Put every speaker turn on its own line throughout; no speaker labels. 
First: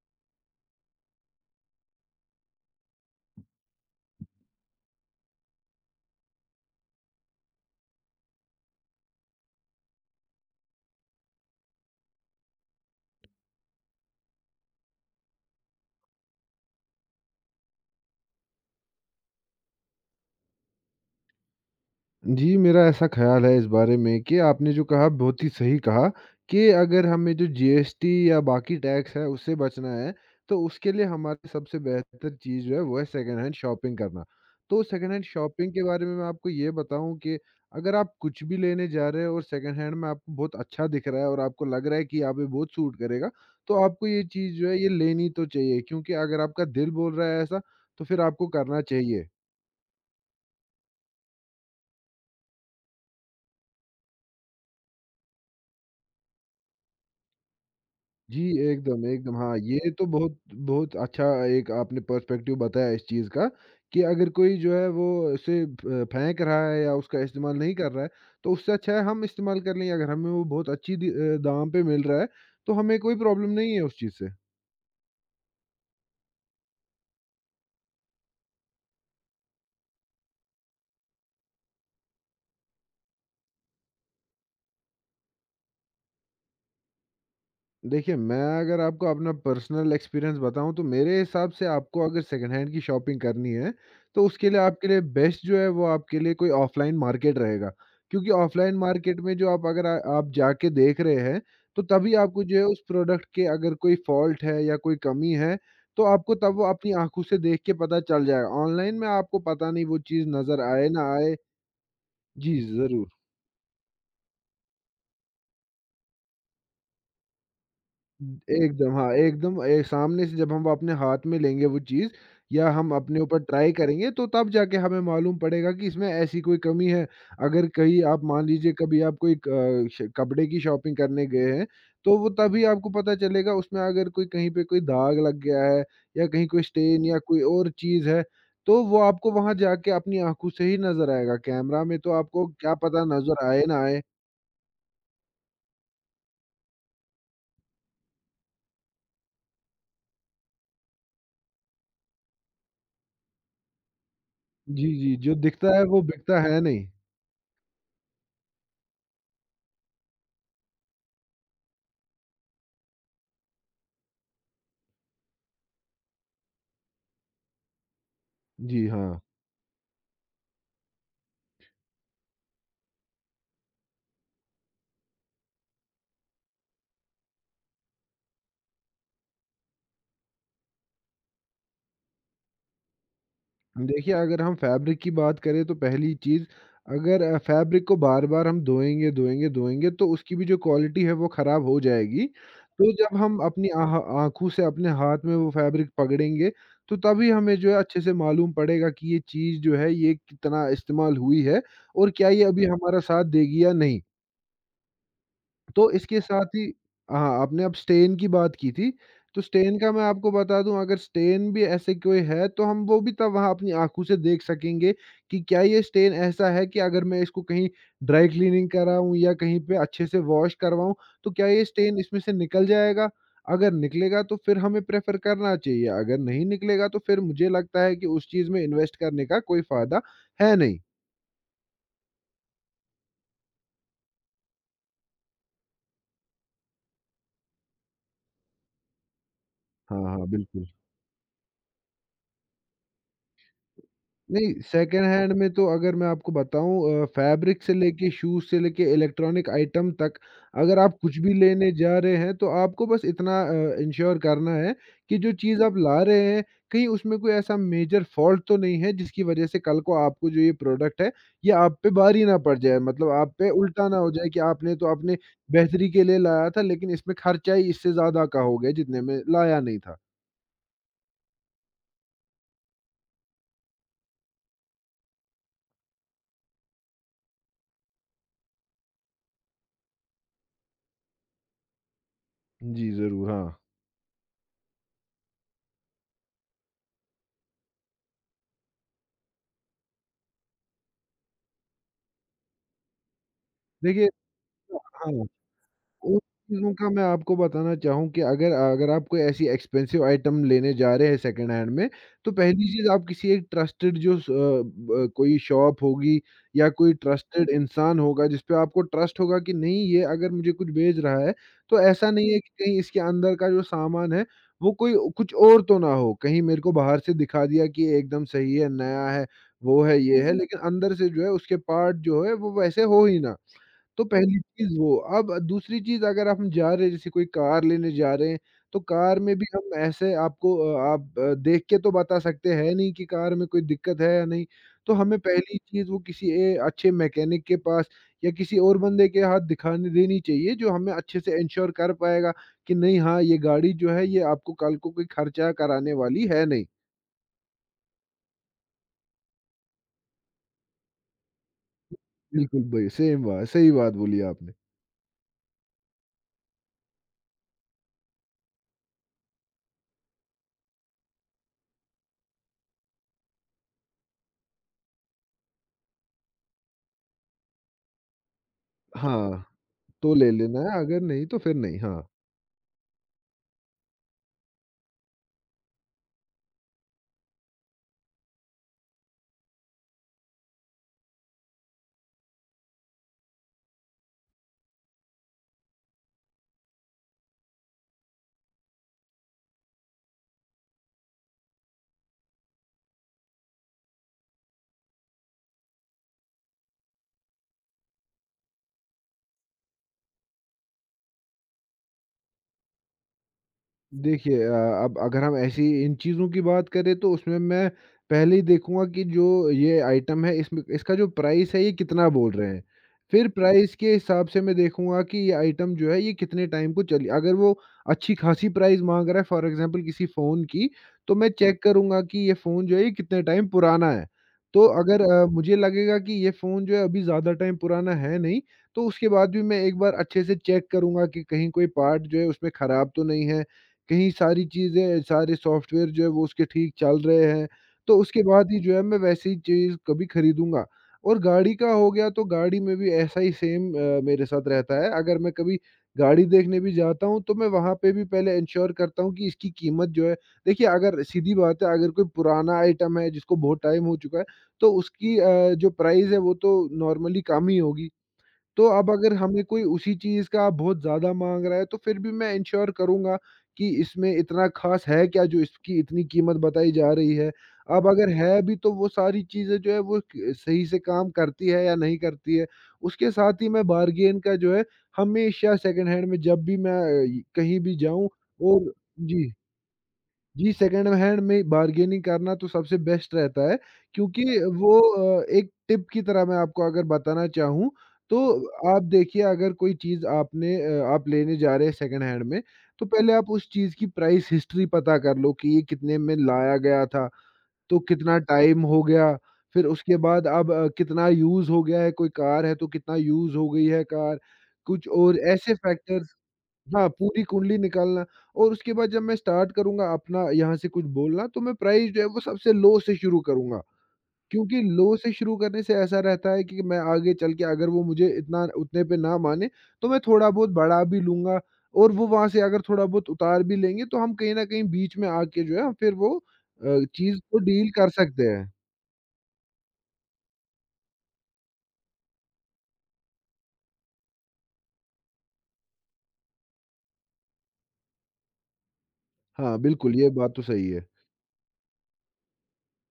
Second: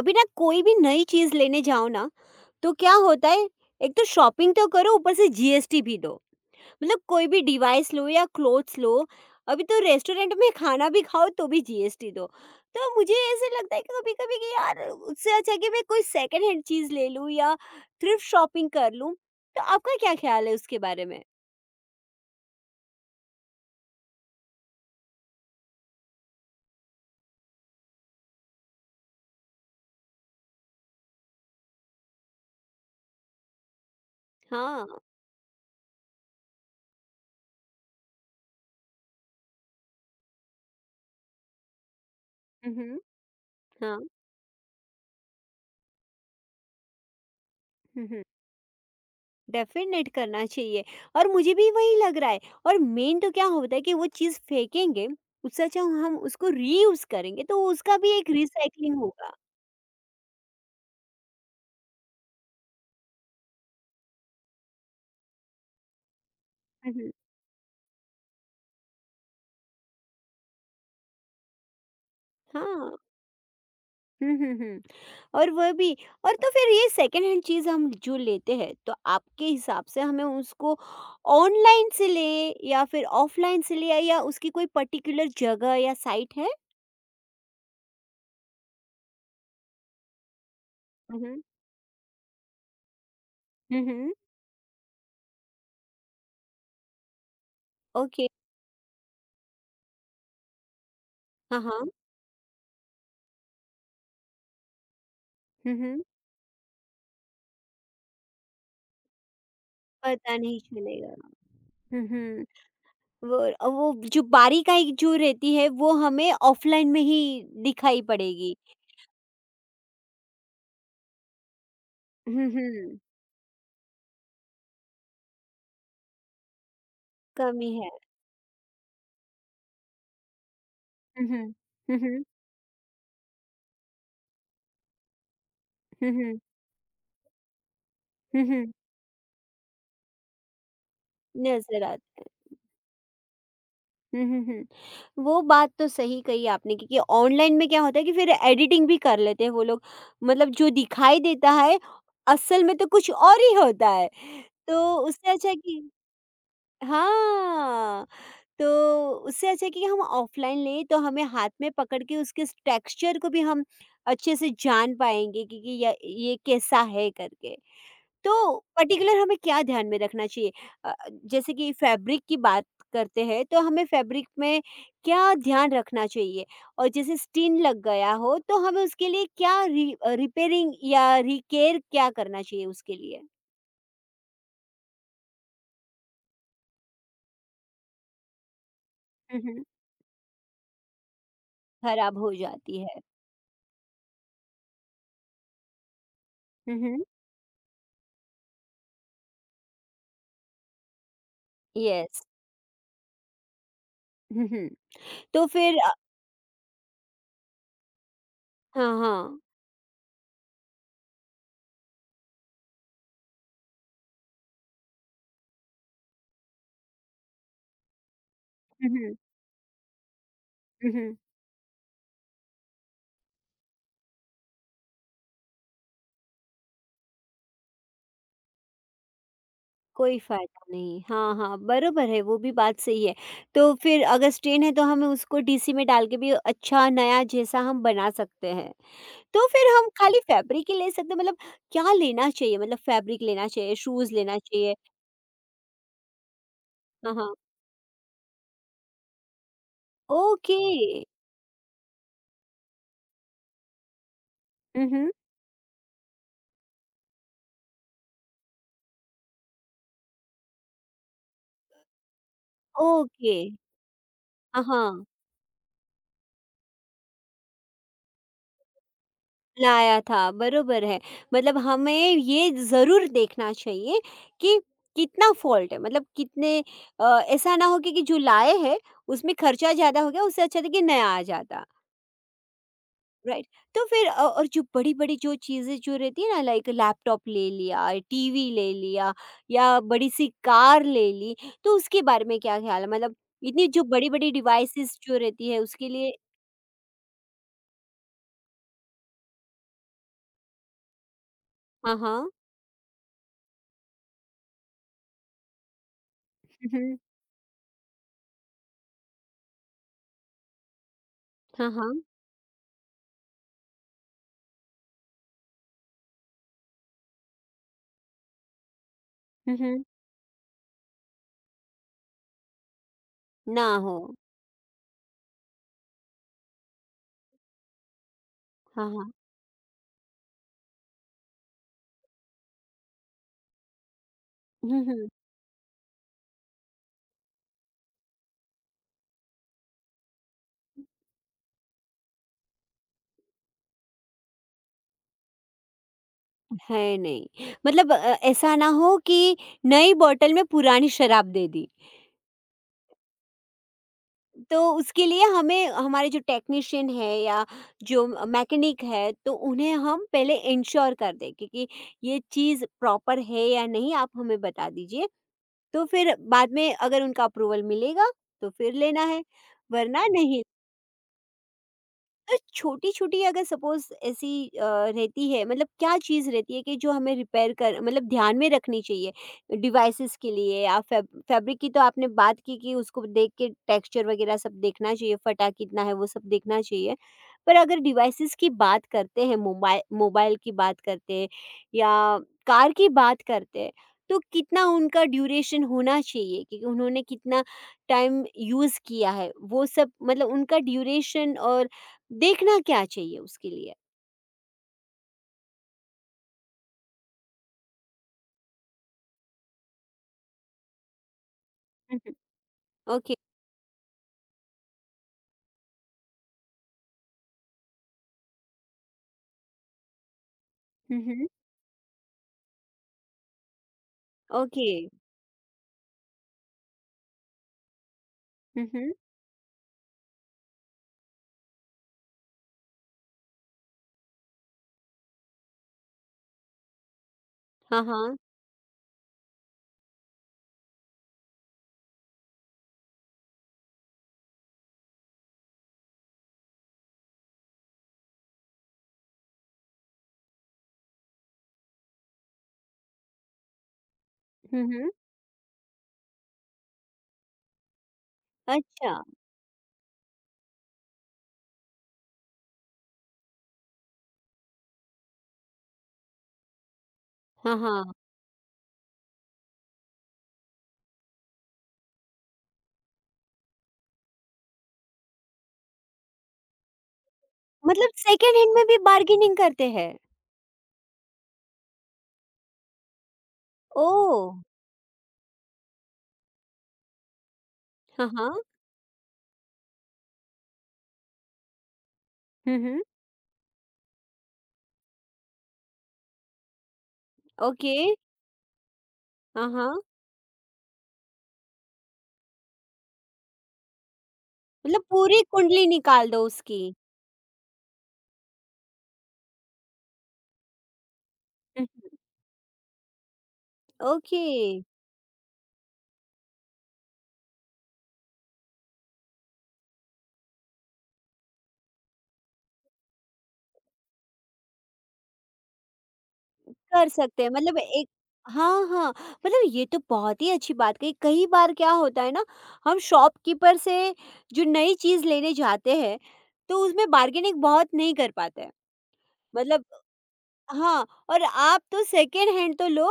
अभी ना कोई भी नई चीज लेने जाओ ना, तो क्या होता है। एक तो शॉपिंग तो करो, ऊपर से जीएसटी भी दो। मतलब कोई भी डिवाइस लो या क्लोथ्स लो, अभी तो रेस्टोरेंट में खाना भी खाओ तो भी जीएसटी दो। तो मुझे ऐसे लगता है कि कभी कभी कि यार उससे अच्छा है कि मैं कोई सेकंड हैंड चीज ले लूं या थ्रिफ्ट शॉपिंग कर लूं। तो आपका क्या ख्याल है उसके बारे में?
जी, मेरा ऐसा ख़्याल है इस बारे में कि आपने जो कहा बहुत ही सही कहा कि अगर हमें जो जीएसटी या बाकी टैक्स है उससे बचना है, तो उसके लिए हमारी सबसे बेहतर चीज़ जो है वो है सेकंड हैंड शॉपिंग करना। तो
हाँ।
सेकंड हैंड शॉपिंग के बारे में मैं आपको ये बताऊँ कि अगर आप कुछ भी लेने जा रहे हो और सेकंड हैंड में आपको बहुत अच्छा दिख रहा है और आपको लग रहा है कि यहाँ पे बहुत सूट
हम्म।
करेगा, तो
हाँ।
आपको ये चीज़ जो है ये लेनी तो चाहिए क्योंकि अगर आपका दिल बोल रहा है ऐसा, तो फिर
हम्म।
आपको करना चाहिए।
डेफिनेट करना चाहिए और मुझे भी वही लग रहा है। और मेन तो क्या होता है कि वो चीज़ फेंकेंगे, उससे अच्छा हम उसको रीयूज़ करेंगे तो उसका भी एक
जी,
रिसाइक्लिंग
एकदम,
होगा।
एकदम। हाँ, ये तो बहुत बहुत अच्छा एक आपने पर्सपेक्टिव बताया इस चीज़ का कि अगर कोई जो है वो उसे फ फेंक रहा है
हुँ,
या
हुँ।
उसका इस्तेमाल नहीं कर रहा है, तो उससे अच्छा है हम इस्तेमाल कर लें। अगर हमें वो बहुत अच्छी दाम पे मिल रहा है, तो
हाँ।
हमें कोई प्रॉब्लम नहीं है उस चीज़ से।
हुँ, हुँ, हुँ। और वह भी। और तो फिर ये सेकंड हैंड चीज़ हम जो लेते हैं, तो आपके हिसाब से हमें उसको ऑनलाइन से लें या फिर ऑफलाइन से लें, या उसकी कोई पर्टिकुलर जगह या साइट है?
देखिए, मैं अगर आपको अपना पर्सनल एक्सपीरियंस बताऊँ तो मेरे
हुँ, हुँ।
हिसाब से आपको अगर सेकंड हैंड की शॉपिंग करनी है,
हुँ, हुँ।
तो उसके लिए आपके लिए बेस्ट जो है वो आपके लिए कोई ऑफ़लाइन मार्केट रहेगा।
ओके।
क्योंकि ऑफ़लाइन मार्केट में जो आप अगर आप जाके देख रहे हैं,
हाँ,
तो
हाँ।
तभी आपको जो है उस प्रोडक्ट के अगर कोई फ़ॉल्ट है या कोई कमी है,
हुँ, हुँ।
तो आपको तब वो अपनी आँखों से देख के पता चल जाएगा। ऑनलाइन में आपको पता नहीं वो चीज़
पता नहीं
नज़र आए ना
चलेगा।
आए।
हुँ, हुँ।
जी, ज़रूर।
वो वो जो बारीकाई जो रहती है, वो हमें ऑफ़लाइन में ही दिखाई पड़ेगी।
एकदम हाँ, एकदम सामने से जब हम अपने हाथ में लेंगे वो चीज़
हुँ,
या हम
हुँ,
अपने ऊपर ट्राई करेंगे तो तब जाके हमें मालूम पड़ेगा कि इसमें ऐसी कोई कमी है। अगर
कमी है।
कहीं आप मान लीजिए कभी आप कोई क श कपड़े की शॉपिंग
हुँ,
करने
हुँ,
गए हैं,
हुँ,
तो
हुँ,
वो तभी आपको पता चलेगा उसमें अगर कोई कहीं पे कोई दाग लग गया है
हुँ,
या
हुँ,
कहीं कोई स्टेन या कोई और चीज़ है,
हुँ, हुँ,
तो वो आपको वहाँ जाके अपनी आँखों से ही नज़र आएगा।
नज़र
कैमरा में तो
आता है।
आपको क्या पता नज़र आए ना आए।
हुँ, हुँ, हुँ, वो बात तो सही कही आपने, क्योंकि ऑनलाइन में क्या होता है कि फिर एडिटिंग भी कर लेते हैं वो लोग। मतलब जो दिखाई देता है असल में तो कुछ और ही होता है।
जी,
तो
जी,
उससे
जो
अच्छा है
दिखता
कि
है वो बिकता है नहीं।
हाँ। तो उससे अच्छा है कि हम ऑफलाइन लें, तो हमें हाथ में पकड़ के उसके टेक्सचर को भी हम अच्छे से जान पाएंगे कि ये कैसा है करके। तो
जी,
पर्टिकुलर
हाँ।
हमें क्या ध्यान में रखना चाहिए? अ, जैसे कि फैब्रिक की बात करते हैं, तो हमें फैब्रिक में क्या ध्यान रखना चाहिए? और जैसे स्टीन लग गया हो तो हमें उसके लिए क्या रिपेयरिंग या रिकेयर क्या करना चाहिए उसके लिए?
देखिए, अगर हम फैब्रिक की बात करें तो पहली चीज़, अगर फैब्रिक को बार-बार हम धोएँगे, धोएँगे,
हम्म।
धोएँगे तो उसकी भी जो क्वालिटी है वो ख़राब हो
खराब
जाएगी।
हो जाती
तो
है।
जब हम अपनी आह आँखों से अपने हाथ में वो फैब्रिक पकड़ेंगे तो
हम्म।
तभी हमें जो है अच्छे से मालूम पड़ेगा कि ये चीज़ जो है ये कितना इस्तेमाल हुई है और
यस।
क्या ये अभी हमारा साथ देगी या नहीं।
हम्म। तो फिर
तो इसके साथ ही हाँ, आपने अब स्टेन की बात की
हाँ
थी,
हाँ।
तो स्टेन का मैं आपको बता दूँ, अगर स्टेन भी ऐसे कोई है तो हम वो भी तब वहाँ अपनी आँखों से देख सकेंगे कि क्या ये स्टेन ऐसा है कि अगर मैं इसको कहीं ड्राई क्लीनिंग
हुँ,
कराऊँ या कहीं पे अच्छे से वॉश
हुँ,
करवाऊँ,
हुँ।
तो क्या ये स्टेन इसमें से निकल जाएगा? अगर निकलेगा तो फिर हमें प्रेफ़र करना चाहिए, अगर नहीं निकलेगा तो फिर मुझे लगता है कि उस चीज़ में इन्वेस्ट करने का कोई फ़ायदा
कोई
है
फ़ायदा
नहीं।
नहीं। हाँ, हाँ, बरोबर है, वो भी बात सही है। तो फिर अगर स्ट्रेन है तो हम उसको डीसी में डाल के भी अच्छा नया जैसा हम बना सकते हैं। तो फिर हम
हाँ,
खाली
हाँ, बिल्कुल।
फ़ैब्रिक ही ले सकते हैं मतलब क्या लेना चाहिए? मतलब फ़ैब्रिक लेना चाहिए, शूज़ लेना
नहीं,
चाहिए?
सेकंड हैंड में तो अगर मैं आपको बताऊँ,
हाँ, हाँ।
फैब्रिक से लेके शूज़ से लेके इलेक्ट्रॉनिक आइटम तक,
ओके।
अगर आप कुछ भी लेने जा रहे हैं, तो आपको बस इतना इंश्योर करना है
हुँ, हुँ।
कि जो चीज़ आप ला रहे हैं, कहीं उसमें कोई ऐसा मेजर फ़ॉल्ट तो नहीं है, जिसकी वज़ह से कल को आपको जो ये प्रोडक्ट है, ये आप पे भारी ना पड़ जाए। मतलब आप
ओके।
पे उल्टा ना हो जाए कि
हाँ,
आपने तो
हाँ।
अपने बेहतरी के लिए लाया था, लेकिन इसमें खर्चा ही इससे ज़्यादा का हो गया, जितने में लाया नहीं था।
लाया था, बरोबर है। मतलब हमें ये ज़रूर देखना चाहिए कि कितना फ़ॉल्ट है, मतलब कितने ऐसा ना हो कि जो लाए हैं, उसमें खर्चा ज़्यादा हो गया, उससे अच्छा था कि नया आ जाता।
जी, ज़रूर।
राइट?
हाँ।
तो फिर और जो बड़ी-बड़ी जो चीज़ें जो रहती है ना, लाइक लैपटॉप ले लिया, टीवी ले लिया या बड़ी-सी कार ले ली, तो उसके बारे में क्या ख़्याल है? मतलब इतनी जो
देखिए,
बड़ी-बड़ी डिवाइसेज़
हाँ।
जो रहती है, उसके लिए
उन चीज़ों का मैं आपको बताना चाहूँ कि अगर अगर आप कोई ऐसी एक्सपेंसिव आइटम लेने जा रहे हैं सेकंड हैंड में,
हाँ, हाँ।
तो पहली चीज़, आप किसी एक ट्रस्टेड जो स अ, ब कोई शॉप होगी या
हुँ,
कोई
हुँ।
ट्रस्टेड इंसान होगा जिस पे आपको ट्रस्ट होगा कि नहीं, ये अगर मुझे कुछ बेच रहा है,
हाँ,
तो
हाँ।
ऐसा नहीं है कि कहीं इसके अंदर का जो सामान है, वो कोई कुछ और तो ना हो। कहीं मेरे को बाहर से दिखा दिया कि ये एकदम सही है, नया है,
हुँ,
वो
हुँ।
है, ये है, लेकिन अंदर से जो है उसके पार्ट जो है वो वैसे हो ही ना।
ना हो।
तो पहली चीज़ वो। अब दूसरी चीज़, अगर हम जा रहे हैं जैसे कोई कार लेने जा रहे हैं, तो
हाँ, हाँ।
कार में भी हम ऐसे आपको आप देख के तो बता सकते हैं नहीं कि कार में कोई दिक्कत है या नहीं।
हुँ,
तो
हुँ।
हमें पहली चीज़, वो किसी ए अच्छे मैकेनिक के पास या किसी और बंदे के हाथ दिखाने देनी चाहिए जो हमें अच्छे से इंश्योर कर पाएगा कि नहीं हाँ, ये गाड़ी जो है ये आपको कल को कोई खर्चा कराने वाली है नहीं।
है नहीं। मतलब ऐसा ना हो कि नई बॉटल में पुरानी शराब दे दी।
बिल्कुल भाई, सेम बात, सही बात बोली आपने।
तो उसके लिए हमें हमारे जो टेक्नीशियन है या जो मैकेनिक है तो उन्हें हम पहले इंश्योर कर दें, क्योंकि ये चीज़ प्रॉपर है या नहीं, आप हमें बता दीजिए। तो फिर बाद में अगर उनका अप्रूवल मिलेगा तो फिर लेना है,
हाँ,
वरना
तो ले
नहीं।
लेना है, अगर नहीं तो फिर नहीं, हाँ।
छोटी छोटी अगर सपोज ऐसी रहती है मतलब क्या चीज़ रहती है कि जो हमें रिपेयर कर मतलब ध्यान में रखनी चाहिए डिवाइसेस के लिए या फैब्रिक की? तो आपने बात की कि उसको देख के टेक्सचर वगैरह सब देखना चाहिए, फटा कितना है वो सब देखना चाहिए। पर अगर डिवाइसेस की बात करते हैं, मोबाइल मोबाइल की बात करते हैं या कार की बात करते हैं, तो कितना उनका ड्यूरेशन होना चाहिए, कि उन्होंने कितना टाइम यूज़ किया है वो सब, मतलब उनका ड्यूरेशन और देखना क्या चाहिए उसके लिए?
देखिए, अब अगर हम ऐसी इन चीज़ों की बात करें तो उसमें मैं पहले ही देखूँगा कि जो ये आइटम है इसमें इसका जो प्राइस है ये
हुँ,
कितना
हुँ।
बोल रहे हैं।
ओके।
फिर प्राइस के हिसाब से मैं देखूँगा कि ये आइटम जो है ये कितने टाइम को चली, अगर वो अच्छी खासी प्राइस माँग रहा है फॉर एग्ज़ाम्पल किसी फ़ोन की,
हुँ,
तो
हुँ।
मैं चेक करूँगा कि ये फ़ोन जो है ये कितने टाइम पुराना है। तो
ओके।
अगर मुझे लगेगा कि ये फ़ोन जो है अभी ज़्यादा टाइम पुराना है नहीं,
हुँ,
तो
हुँ।
उसके बाद भी मैं एक बार अच्छे से चेक करूँगा कि कहीं कोई पार्ट जो है उसमें ख़राब तो नहीं है। कहीं सारी चीज़ें, सारे सॉफ्टवेयर जो है वो उसके ठीक चल रहे हैं,
हाँ,
तो
हाँ।
उसके बाद ही जो है मैं वैसी चीज़ कभी खरीदूँगा। और गाड़ी का हो गया तो गाड़ी में भी ऐसा ही सेम मेरे साथ रहता है। अगर मैं कभी गाड़ी देखने भी जाता हूँ तो मैं वहाँ पे भी पहले एंश्योर करता हूँ कि इसकी कीमत जो है। देखिए, अगर सीधी बात है, अगर कोई पुराना आइटम है जिसको बहुत टाइम हो चुका है,
हुँ,
तो
हुँ।
उसकी जो प्राइस है वो तो नॉर्मली कम ही होगी। तो अब
अच्छा।
अगर हमें कोई उसी चीज़ का बहुत ज़्यादा माँग रहा है, तो फिर भी मैं इन्श्योर करूँगा कि इसमें इतना ख़ास है क्या जो इसकी इतनी कीमत बताई जा रही है।
हाँ,
अब
हाँ।
अगर है भी तो वो सारी चीज़ें जो है वो क सही से काम करती है या नहीं करती है। उसके साथ ही मैं बार्गेन का जो है, हमेशा सेकंड हैंड में जब भी मैं कहीं भी
मतलब
जाऊँ।
सेकंड हैंड में
और
भी
जी।
बार्गेनिंग करते हैं?
जी, सेकंड हैंड में बार्गेनिंग करना तो सबसे बेस्ट रहता है क्योंकि
ओह!
वो एक टिप की तरह मैं आपको अगर बताना चाहूँ,
हाँ,
तो
हाँ।
आप देखिए, अगर कोई चीज़ आप लेने जा रहे हैं सेकंड हैंड में,
हुँ, हुँ।
तो पहले आप उस चीज़ की प्राइस हिस्ट्री पता कर लो कि ये कितने में लाया गया था,
ओके।
तो कितना टाइम हो गया,
हाँ,
फिर
हाँ।
उसके बाद अब कितना यूज़ हो गया है, कोई कार है तो कितना यूज़ हो गई है कार,
मतलब
कुछ और
पूरी
ऐसे
कुंडली निकाल
फैक्टर्स।
दो उसकी।
हाँ, पूरी कुंडली निकालना। और उसके बाद जब मैं स्टार्ट करूँगा अपना यहाँ से कुछ बोलना तो मैं
हुँ, हुँ।
प्राइस जो है वो सबसे लो से शुरू करूँगा।
ओके।
क्योंकि लो से शुरू करने से ऐसा रहता है कि मैं आगे चल के अगर वो मुझे इतना उतने पे ना माने तो मैं थोड़ा-बहुत बढ़ा भी लूँगा और वो वहाँ से अगर थोड़ा-बहुत उतार भी लेंगे तो हम कहीं न कहीं बीच में आके जो है हम फिर वो
कर
चीज़
सकते हैं
को
मतलब
डील
एक
कर सकते हैं।
हाँ, हाँ। मतलब ये तो बहुत ही अच्छी बात कही। कई बार क्या होता है ना, हम शॉपकीपर से जो नई चीज़ लेने जाते हैं, तो उसमें बार्गेनिंग बहुत नहीं कर पाते हैं।
हाँ,
मतलब
बिल्कुल ये बात तो सही
हाँ,
है।
और आप तो सेकंड हैंड तो लो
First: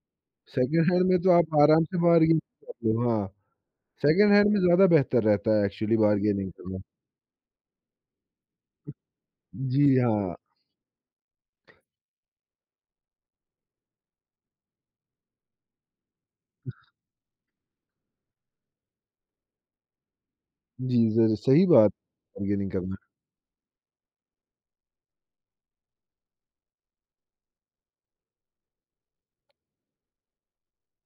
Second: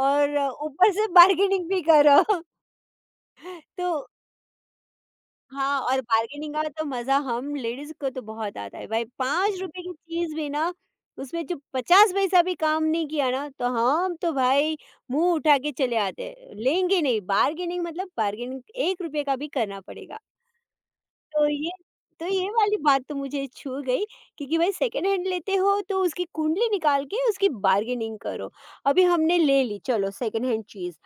और
सेकंड
ऊपर से
हैंड में तो आप
बार्गेनिंग भी
आराम से
करो।
बार्गेनिंग कर लो। हाँ,
तो
सेकंड हैंड में ज़्यादा बेहतर रहता है
हाँ,
एक्चुअली
और
बार्गेनिंग
बार्गेनिंग का
करना।
तो मज़ा हम लेडीज़ को तो बहुत आता है। भाई ₹5
जी,
की चीज़
हाँ।
भी ना, उसमें जो 50 पैसा भी काम नहीं किया ना, तो हम तो भाई मुँह उठा के चले आते हैं। लेंगे नहीं, बार्गेनिंग मतलब बार्गेनिंग ₹1 का भी करना पड़ेगा।
जी, ज़र
तो
सही
ये
बात,
तो ये
बार्गेनिंग
वाली
करना।
बात तो मुझे छू गई, क्योंकि भाई सेकंड हैंड लेते हो तो उसकी कुंडली निकाल के उसकी बार्गेनिंग करो। अभी हमने ले ली चलो सेकंड हैंड चीज़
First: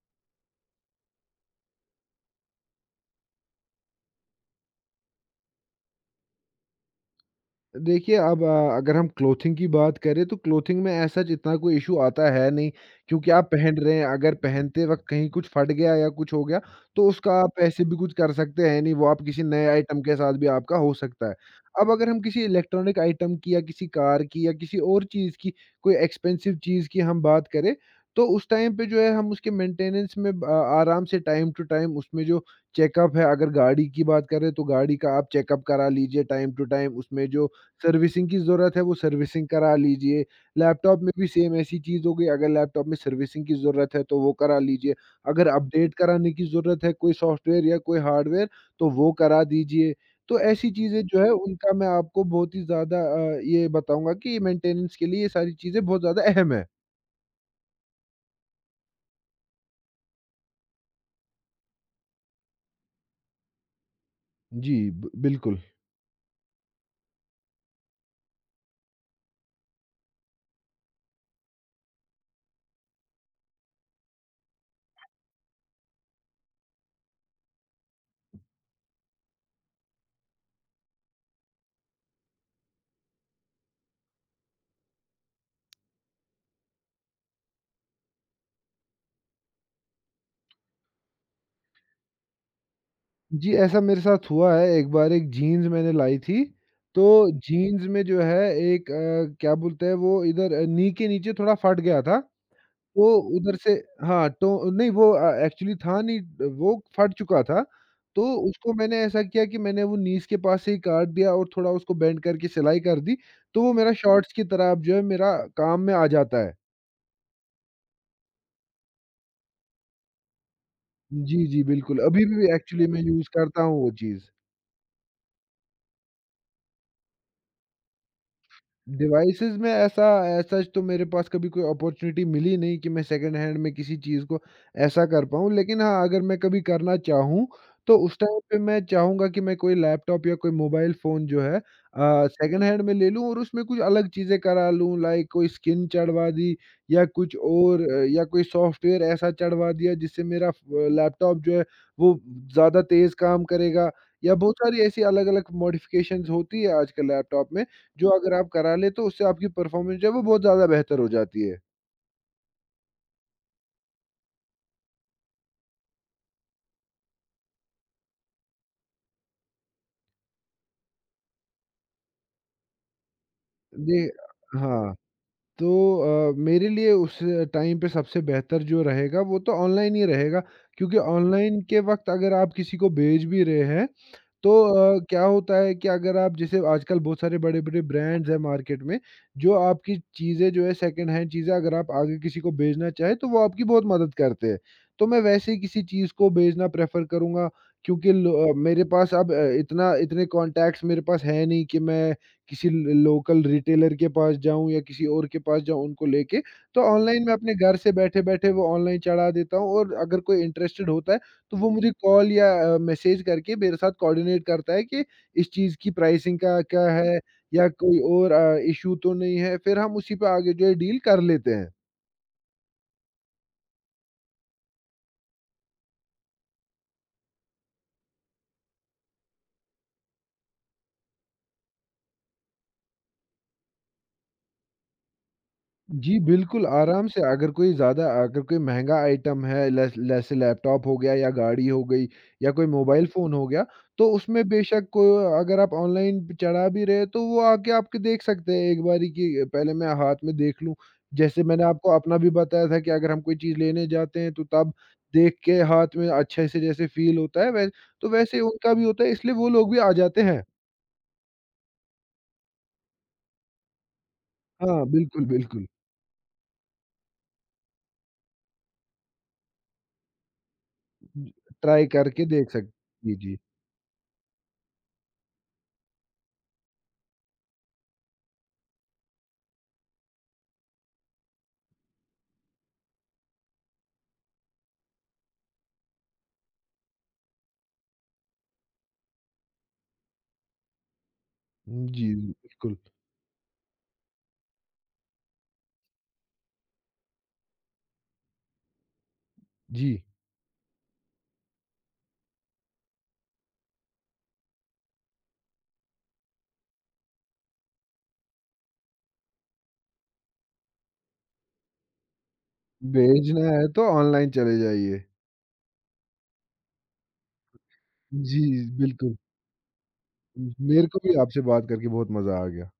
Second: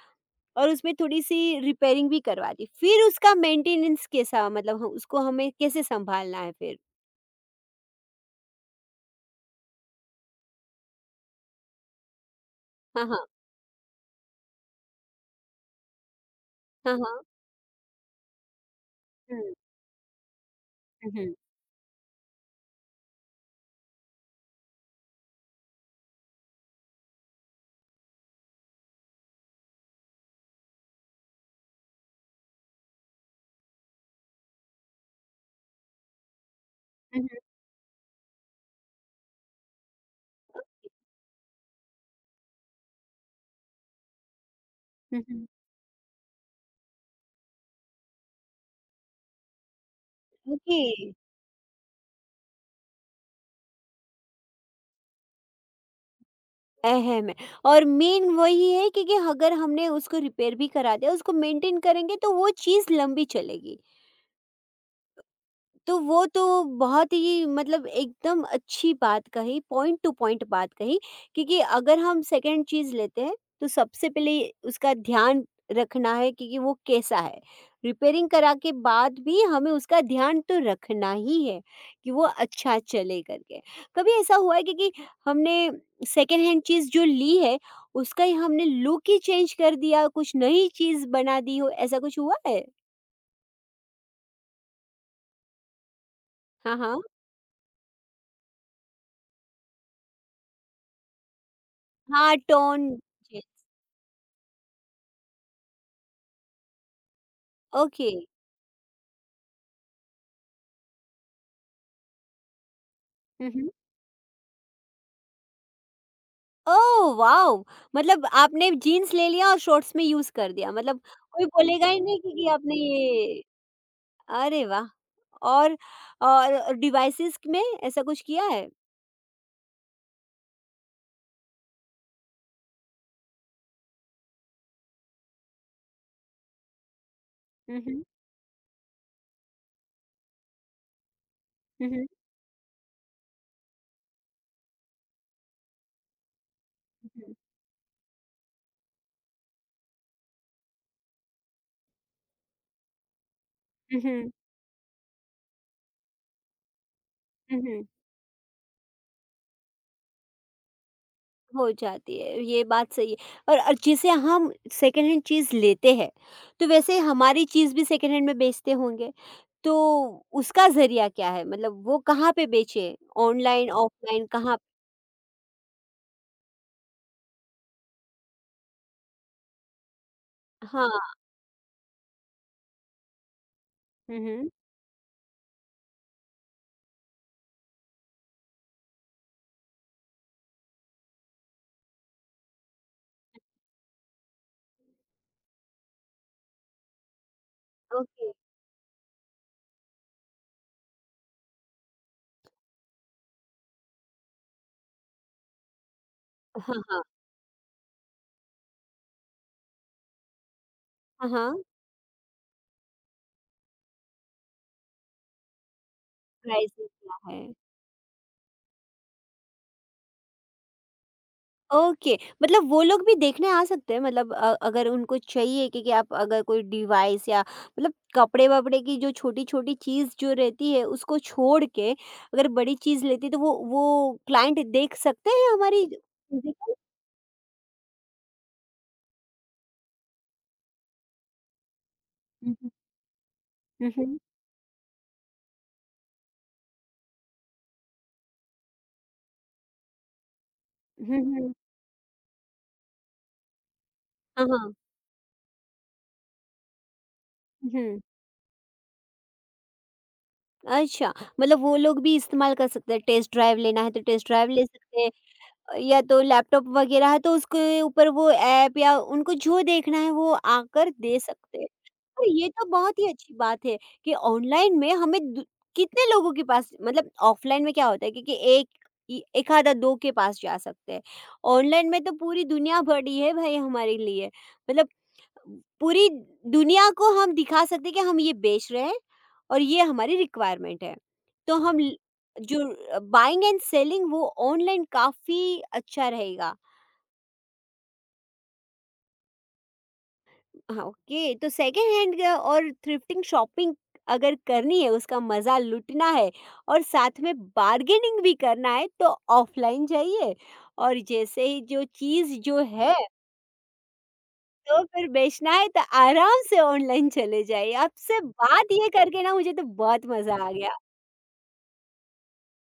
और उसमें थोड़ी-सी रिपेयरिंग भी करवा दी। फिर उसका मेंटेनेंस कैसा, मतलब ह उसको हमें कैसे सँभालना है फिर?
देखिए, अब अगर हम क्लॉथिंग की बात करें तो क्लॉथिंग में ऐसा जितना कोई इश्यू आता है नहीं,
हाँ, हाँ।
क्योंकि आप पहन रहे हैं, अगर पहनते वक़्त कहीं कुछ फट गया या कुछ हो गया,
हाँ,
तो
हाँ।
उसका आप ऐसे भी कुछ कर सकते हैं नहीं, वो आप
हुँ,
किसी नए आइटम के साथ भी आपका हो
हुँ,
सकता
हुँ।
है। अब अगर हम किसी इलेक्ट्रॉनिक आइटम की या किसी कार की या किसी और चीज़ की, कोई एक्सपेंसिव चीज़ की हम बात करें, तो उस टाइम पे जो है हम उसके मेंटेनेंस में आराम से टाइम टू टाइम उसमें जो चेकअप है, अगर गाड़ी की बात करें तो गाड़ी का आप चेकअप करा लीजिए टाइम टू टाइम,
हुँ, हुँ।
उसमें जो सर्विसिंग की ज़रूरत है, वो सर्विसिंग करा लीजिए। लैपटॉप में भी सेम ऐसी चीज़ हो गई, अगर लैपटॉप में सर्विसिंग की ज़रूरत है, तो वो करा लीजिए।
हुँ, हुँ।
अगर अपडेट कराने की ज़रूरत है कोई सॉफ्टवेयर या कोई हार्डवेयर, तो वो करा दीजिए। तो ऐसी
ओके,
चीज़ें जो है उनका मैं आपको बहुत ही ज़्यादा ये बताऊँगा कि मेंटेनेंस के लिए ये सारी चीज़ें बहुत ज़्यादा अहम है।
अहम है। और मेन वही है, क्योंकि अगर हमने उसको रिपेयर भी करा दिया, उसको मेंटेन करेंगे तो वो चीज़ लंबी चलेगी।
जी, ब बिल्कुल।
तो वो तो बहुत ही मतलब एकदम अच्छी बात कही, पॉइंट टू पॉइंट बात कही, क्योंकि अगर हम सेकंड चीज़ लेते हैं, तो सबसे पहले उसका ध्यान रखना है क्योंकि वो कैसा है। रिपेयरिंग करा के बाद भी हमें उसका ध्यान तो रखना ही है कि वो अच्छा चले करके। कभी ऐसा हुआ है क्योंकि हमने सेकंड हैंड चीज़ जो ली है, उसका ही हमने लुक ही चेंज कर दिया, कुछ नई चीज़ बना दी हो, ऐसा कुछ हुआ है?
जी, ऐसा मेरे साथ हुआ है। एक बार एक जीन्स मैंने लाई थी,
हाँ, हाँ।
तो जीन्स में जो है एक क्या बोलते हैं वो इधर नी के नीचे थोड़ा फट गया था।
हाँ, टोन
वो
जी,
उधर से हाँ, तो नहीं वो एक्चुअली था नहीं वो फट चुका था,
ओके।
तो उसको मैंने ऐसा किया कि मैंने वो नीज़ के पास से ही काट दिया और थोड़ा उसको बेंड करके सिलाई कर दी,
हुँ,
तो
हुँ।
वो मेरा शॉर्ट्स की तरह अब जो है मेरा काम में आ जाता है।
Oh wow! मतलब आपने जीन्स ले लिया और शॉर्ट्स में यूज़ कर दिया, मतलब
जी,
कोई
जी,
बोलेगा
बिल्कुल।
ही नहीं
अभी
कि
भी
आपने
एक्चुअली मैं यूज़
ये
करता हूँ वो चीज़।
अरे वाह! और और डिवाइसेज़ में ऐसा कुछ किया है?
डिवाइसेस में ऐसा ऐसा तो मेरे पास कभी कोई अपॉर्चुनिटी मिली नहीं कि मैं सेकंड हैंड में किसी चीज़ को ऐसा कर पाऊँ। लेकिन हाँ, अगर मैं कभी करना चाहूँ,
हुँ,
तो
हुँ।
उस टाइम पे मैं चाहूँगा कि मैं कोई लैपटॉप या कोई मोबाइल फ़ोन जो है
हुँ, हुँ।
सेकंड हैंड में ले लूँ और उसमें कुछ अलग चीज़ें करा लूँ लाइक कोई स्किन चढ़वा दी या कुछ और या कोई सॉफ्टवेयर ऐसा चढ़वा दिया जिससे मेरा फ लैपटॉप जो है वो ज़्यादा तेज़ काम करेगा
हुँ, हुँ।
या बहुत सारी ऐसी अलग-अलग मॉडिफ़िकेशंस होती है आजकल लैपटॉप
हुँ,
में।
हुँ।
जो अगर आप करा लें तो उससे आपकी परफ़ॉर्मेंस जो है वो बहुत ज़्यादा बेहतर हो जाती है।
हो जाती है, ये बात सही है। और जैसे हम सेकंड हैंड चीज़ लेते हैं, तो वैसे हमारी चीज़ भी सेकंड हैंड में बेचते होंगे, तो उसका ज़रिया क्या है? मतलब वो कहाँ पे बेचें? ऑनलाइन,
जी,
ऑफलाइन, कहाँ?
हाँ, तो मेरे लिए उस टाइम पे सबसे बेहतर जो रहेगा वो तो ऑनलाइन ही रहेगा क्योंकि
हाँ।
ऑनलाइन के वक़्त अगर आप किसी को भेज भी रहे हैं
हुँ, हुँ।
तो क्या होता है कि अगर आप जैसे आजकल बहुत सारे बड़े-बड़े ब्रांड्स हैं मार्केट में, जो आपकी चीज़ें जो है सेकंड हैंड चीज़ें अगर आप आगे किसी को बेचना चाहें, तो वो आपकी बहुत मदद करते हैं। तो मैं वैसे ही किसी चीज़ को बेचना प्रेफ़र करूँगा क्योंकि
ओके।
मेरे पास अब इतना इतने कॉन्टैक्ट्स मेरे पास है नहीं कि मैं किसी ल लोकल रिटेलर के पास जाऊँ या किसी और के पास जाऊँ उनको लेके।
हाँ,
तो
हाँ।
ऑनलाइन मैं अपने घर से बैठे-बैठे वो ऑनलाइन चढ़ा देता हूँ और अगर कोई इंटरेस्टेड होता है
हाँ,
तो
हाँ।
वो मुझे कॉल या मैसेज करके मेरे साथ कोऑर्डिनेट करता है कि इस चीज़ की प्राइसिंग का
प्राइसिंग
क्या
क्या
है
है?
या कोई और इश्यू तो नहीं है, फिर हम उसी पे आगे जो है डील कर लेते हैं।
ओके। मतलब वो लोग भी देखने आ सकते हैं? मतलब अगर उनको चाहिए कि आप अगर कोई डिवाइस या मतलब कपड़े-वपड़े की जो छोटी-छोटी चीज़ जो रहती है, उसको छोड़ के अगर बड़ी चीज़ लेती तो वो क्लाइंट देख सकते हैं हमारी
जी, बिल्कुल
फिज़िकल?
आराम से अगर कोई ज़्यादा अगर कोई महँगा आइटम है लैस जैसे लैपटॉप हो गया या गाड़ी हो गई या
हुँ,
कोई
हुँ।
मोबाइल फ़ोन हो गया,
हुँ,
तो
हुँ।
उसमें बेशक को अगर आप ऑनलाइन पे चढ़ा भी रहे, तो वो आके आपके देख सकते हैं एक बारी कि पहले मैं हाथ में देख लूँ।
हुँ,
जैसे
हुँ।
मैंने आपको अपना भी बताया था कि अगर हम कोई चीज़ लेने जाते हैं, तो
हाँ,
तब
हाँ।
देख के हाथ में अच्छे से जैसे फ़ील होता है वै
हुँ,
तो वैसे उनका भी होता है इसलिए वो लोग भी आ जाते हैं।
अच्छा। मतलब वो लोग भी इस्तेमाल कर सकते हैं, टेस्ट ड्राइव लेना है तो टेस्ट ड्राइव ले
हाँ,
सकते
बिल्कुल,
हैं।
बिल्कुल।
या तो लैपटॉप वगैरह है तो उसके ऊपर वो ऐप या उनको जो देखना है वो आकर दे सकते हैं।
ट्राई करके
और ये
देख
तो
सक
बहुत ही
जी,
अच्छी
जी।
बात है कि ऑनलाइन में हमें कितने लोगों के पास, मतलब ऑफलाइन में क्या होता है, क्योंकि एक एक आधा दो के पास जा सकते हैं। ऑनलाइन में तो पूरी दुनिया बड़ी है भाई हमारे लिए। मतलब पूरी दुनिया को हम दिखा सकते हैं कि हम ये बेच रहे हैं और ये हमारी रिक्वायरमेंट है। तो हम
जी, बिल्कुल।
जो बाइंग एंड सेलिंग, वो ऑनलाइन काफ़ी अच्छा रहेगा।
जी।
हाँ, ओके। तो सेकंड हैंड और थ्रिफ्टिंग शॉपिंग अगर करनी है, उसका मज़ा लूटना है और साथ में बार्गेनिंग भी करना है तो ऑफ़लाइन जाइए, और जैसे ही जो चीज़ जो है,
भेजना है तो ऑनलाइन चले
तो
जाइए।
फिर बेचना है तो आराम से ऑनलाइन चले जाइए। आपसे
जी,
बात ये
बिल्कुल।
करके ना मुझे तो बहुत मज़ा आ गया।
मेरे को भी आपसे बात करके बहुत मज़ा आ गया।